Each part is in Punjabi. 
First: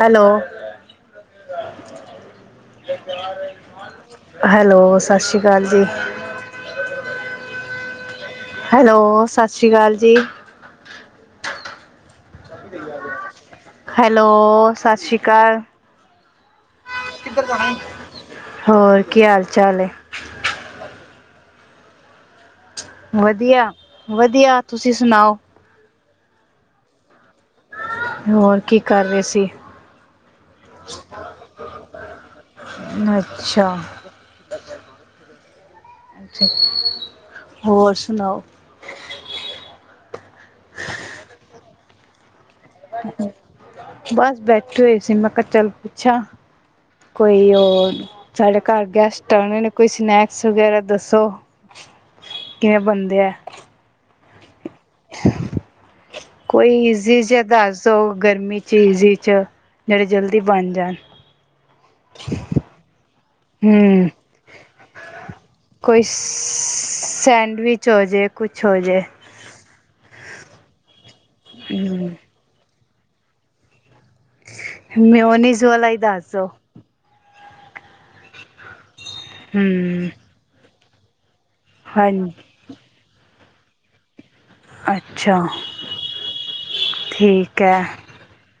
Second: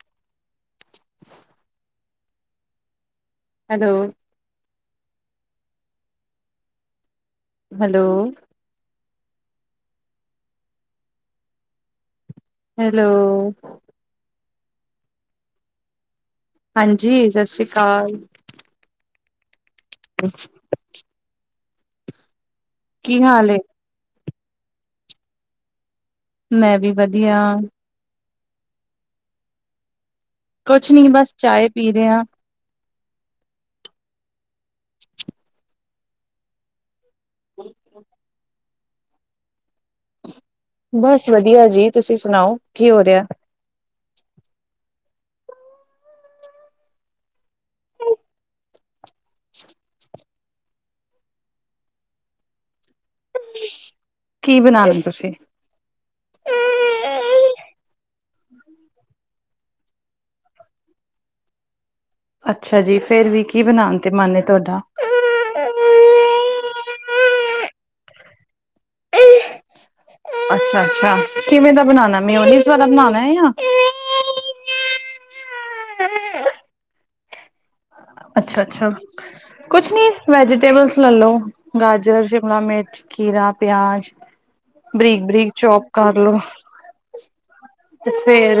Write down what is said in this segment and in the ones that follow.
ਹੈਲੋ। ਹੈਲੋ। ਹੈਲੋ, ਸਤਿ ਸ਼੍ਰੀ ਅਕਾਲ ਜੀ। ਹੈਲੋ। ਹੈਲੋ, ਸਤਿ ਸ਼੍ਰੀ ਅਕਾਲ ਜੀ। ਹੈਲੋ। ਹੈਲੋ, ਸਤਿ ਸ਼੍ਰੀ ਅਕਾਲ। ਹਾਂਜੀ ਸਤਿ ਸ੍ਰੀ ਅਕਾਲ ਹੋਰ, ਕੀ ਹਾਲ ਚਾਲ ਹੈ? ਅੱਛਾ। [unintelligible] ਕੀ ਹਾਲ ਏ ਵਧੀਆ, ਵਧੀਆ ਤੁਸੀਂ ਸੁਣਾਓ? ਮੈਂ, ਵੀ ਵਧੀਆ। ਹੋਰ, ਕੀ ਕਰ ਰਹੇ ਸੀ? ਕੁਝ ਨੀ ਬਸ, ਚਾਹ ਪੀ ਰਹੇ ਹਾਂ। ਅੱਛਾ। [unintelligible] [unintelligible] ਹੋਰ ਸੁਣਾਓ? ਬਸ ਵਧੀਆ ਜੀ, ਤੁਸੀਂ ਸੁਣਾਓ? ਕੀ ਹੋ ਰਿਹਾ ਬਸ, ਬੈਠੇ ਹੋਏ ਸੀ ਮੈਂ ਕਿਹਾ, ਚਲ ਪੁੱਛਾਂ। ਕੋਈ ਉਹ, ਸਾਡੇ ਘਰ ਗੈਸਟ ਤਾਇਨਾ ਨੂੰ ਕੋਈ ਸਨੈਕਸ ਵਗੈਰਾ ਦੱਸੋ ਕਿਵੇਂ ਬਣਦੇ ਆ? ਕੀ ਬਣਾ ਲਿਆ ਤੁਸੀਂ? ਹੂੰ। [unintelligible] ਕੋਈ ਈਜ਼ੀ ਜਾ ਦੱਸ ਦਿਓ, ਗਰਮੀ ਚ ਈਜ਼ੀ ਚ, ਜਿਹੜੇ ਜਲਦੀ ਬਣ ਜਾਣ। ਅੱਛਾ ਜੀ, ਫੇਰ ਵੀ ਕੀ ਬਣਾਉਣ ਹੂੰ, ਤੇ ਮਨ ਤੁਹਾਡਾ ਹੈ? ਕੋਈ, ਸੈਂਡਵਿਚ ਹੋ ਜੇ, ਕੁਛ ਹੋ ਜੇ। ਅੱਛਾ, ਅੱਛਾ ਕਿਵੇਂ ਦਾ ਹੂੰ, ਬਣਾਉਣਾ? ਮਿਓਨੀਜ਼ ਵਾਲਾ ਬਣਾਉਣਾ ਹੈ ਜਾਂ ਮਿਓਨੀਜ਼, ਵਾਲਾ ਹੀ ਦੱਸ ਦੋ। ਅੱਛਾ, ਅੱਛਾ ਕੁਛ ਹੂੰ, ਨੀ ਵੈਜੀਟੇਬਲਸ ਲੈਲੋ। ਗਾਜਰਾਂ, ਹਾਂਜੀ ਸ਼ਿਮਲਾ ਮਿਰਚ। ਖੀਰਾ, ਪਿਆਜ਼। ਬਰੀਕ, ਅੱਛਾ ਬਰੀਕ ਚੌਪ ਕਰ ਲੋੋ। ਠੀਕ ਹੈ ਫਿਰ,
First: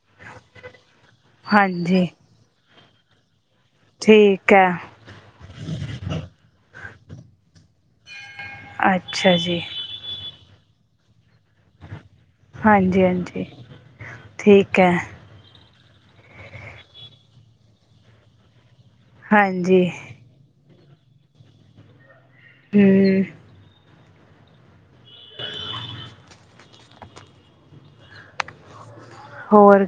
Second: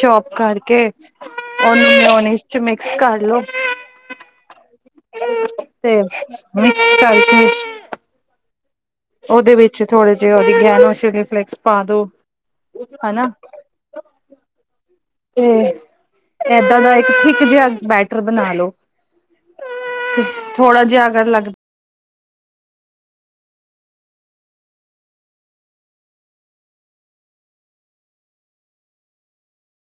ਚੋਪ ਕਰਕੇ ਉਹਨੂੰ ਹਾਂਜੀ ਮਿਓਨਿਸ ਚ ਮਿਕਸ ਕਰਲੋ। ਠੀਕ ਐ। ਤੇ ਮਿਕਸ ਕਰਕੇ ਅੱ ਉਹਦੇ ਵਿੱਚ ਥੋੜੇ ਜੇ ਓਰਗੇਨੋ ਚਿਲੀ ਫਲੇਕਸ ਪਾ ਦੋ। ਹਨਾ ਹਾਂਜੀ-ਹਾਂਜੀ, ਠੀਕ ਐ। ਤੇ ਏਦਾਂ ਦਾ ਇੱਕ ਥਿੱਕ ਜਿਹਾ ਬੈਟਰ ਬਣਾ ਲੋ। ਹਾਂਜੀ। ਥੋੜ੍ਹਾ ਜਾ ਅਗਰ ਲੱਗ ਹੂੰ, ਹੋਰ,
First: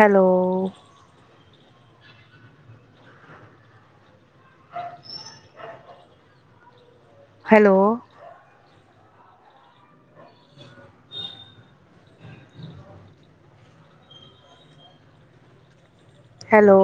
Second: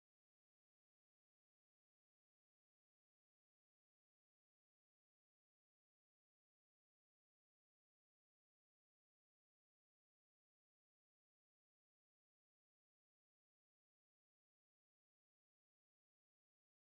ਹੈਲੋ [unintelligible] ਹੈਲੋ, ਹੈਲੋ,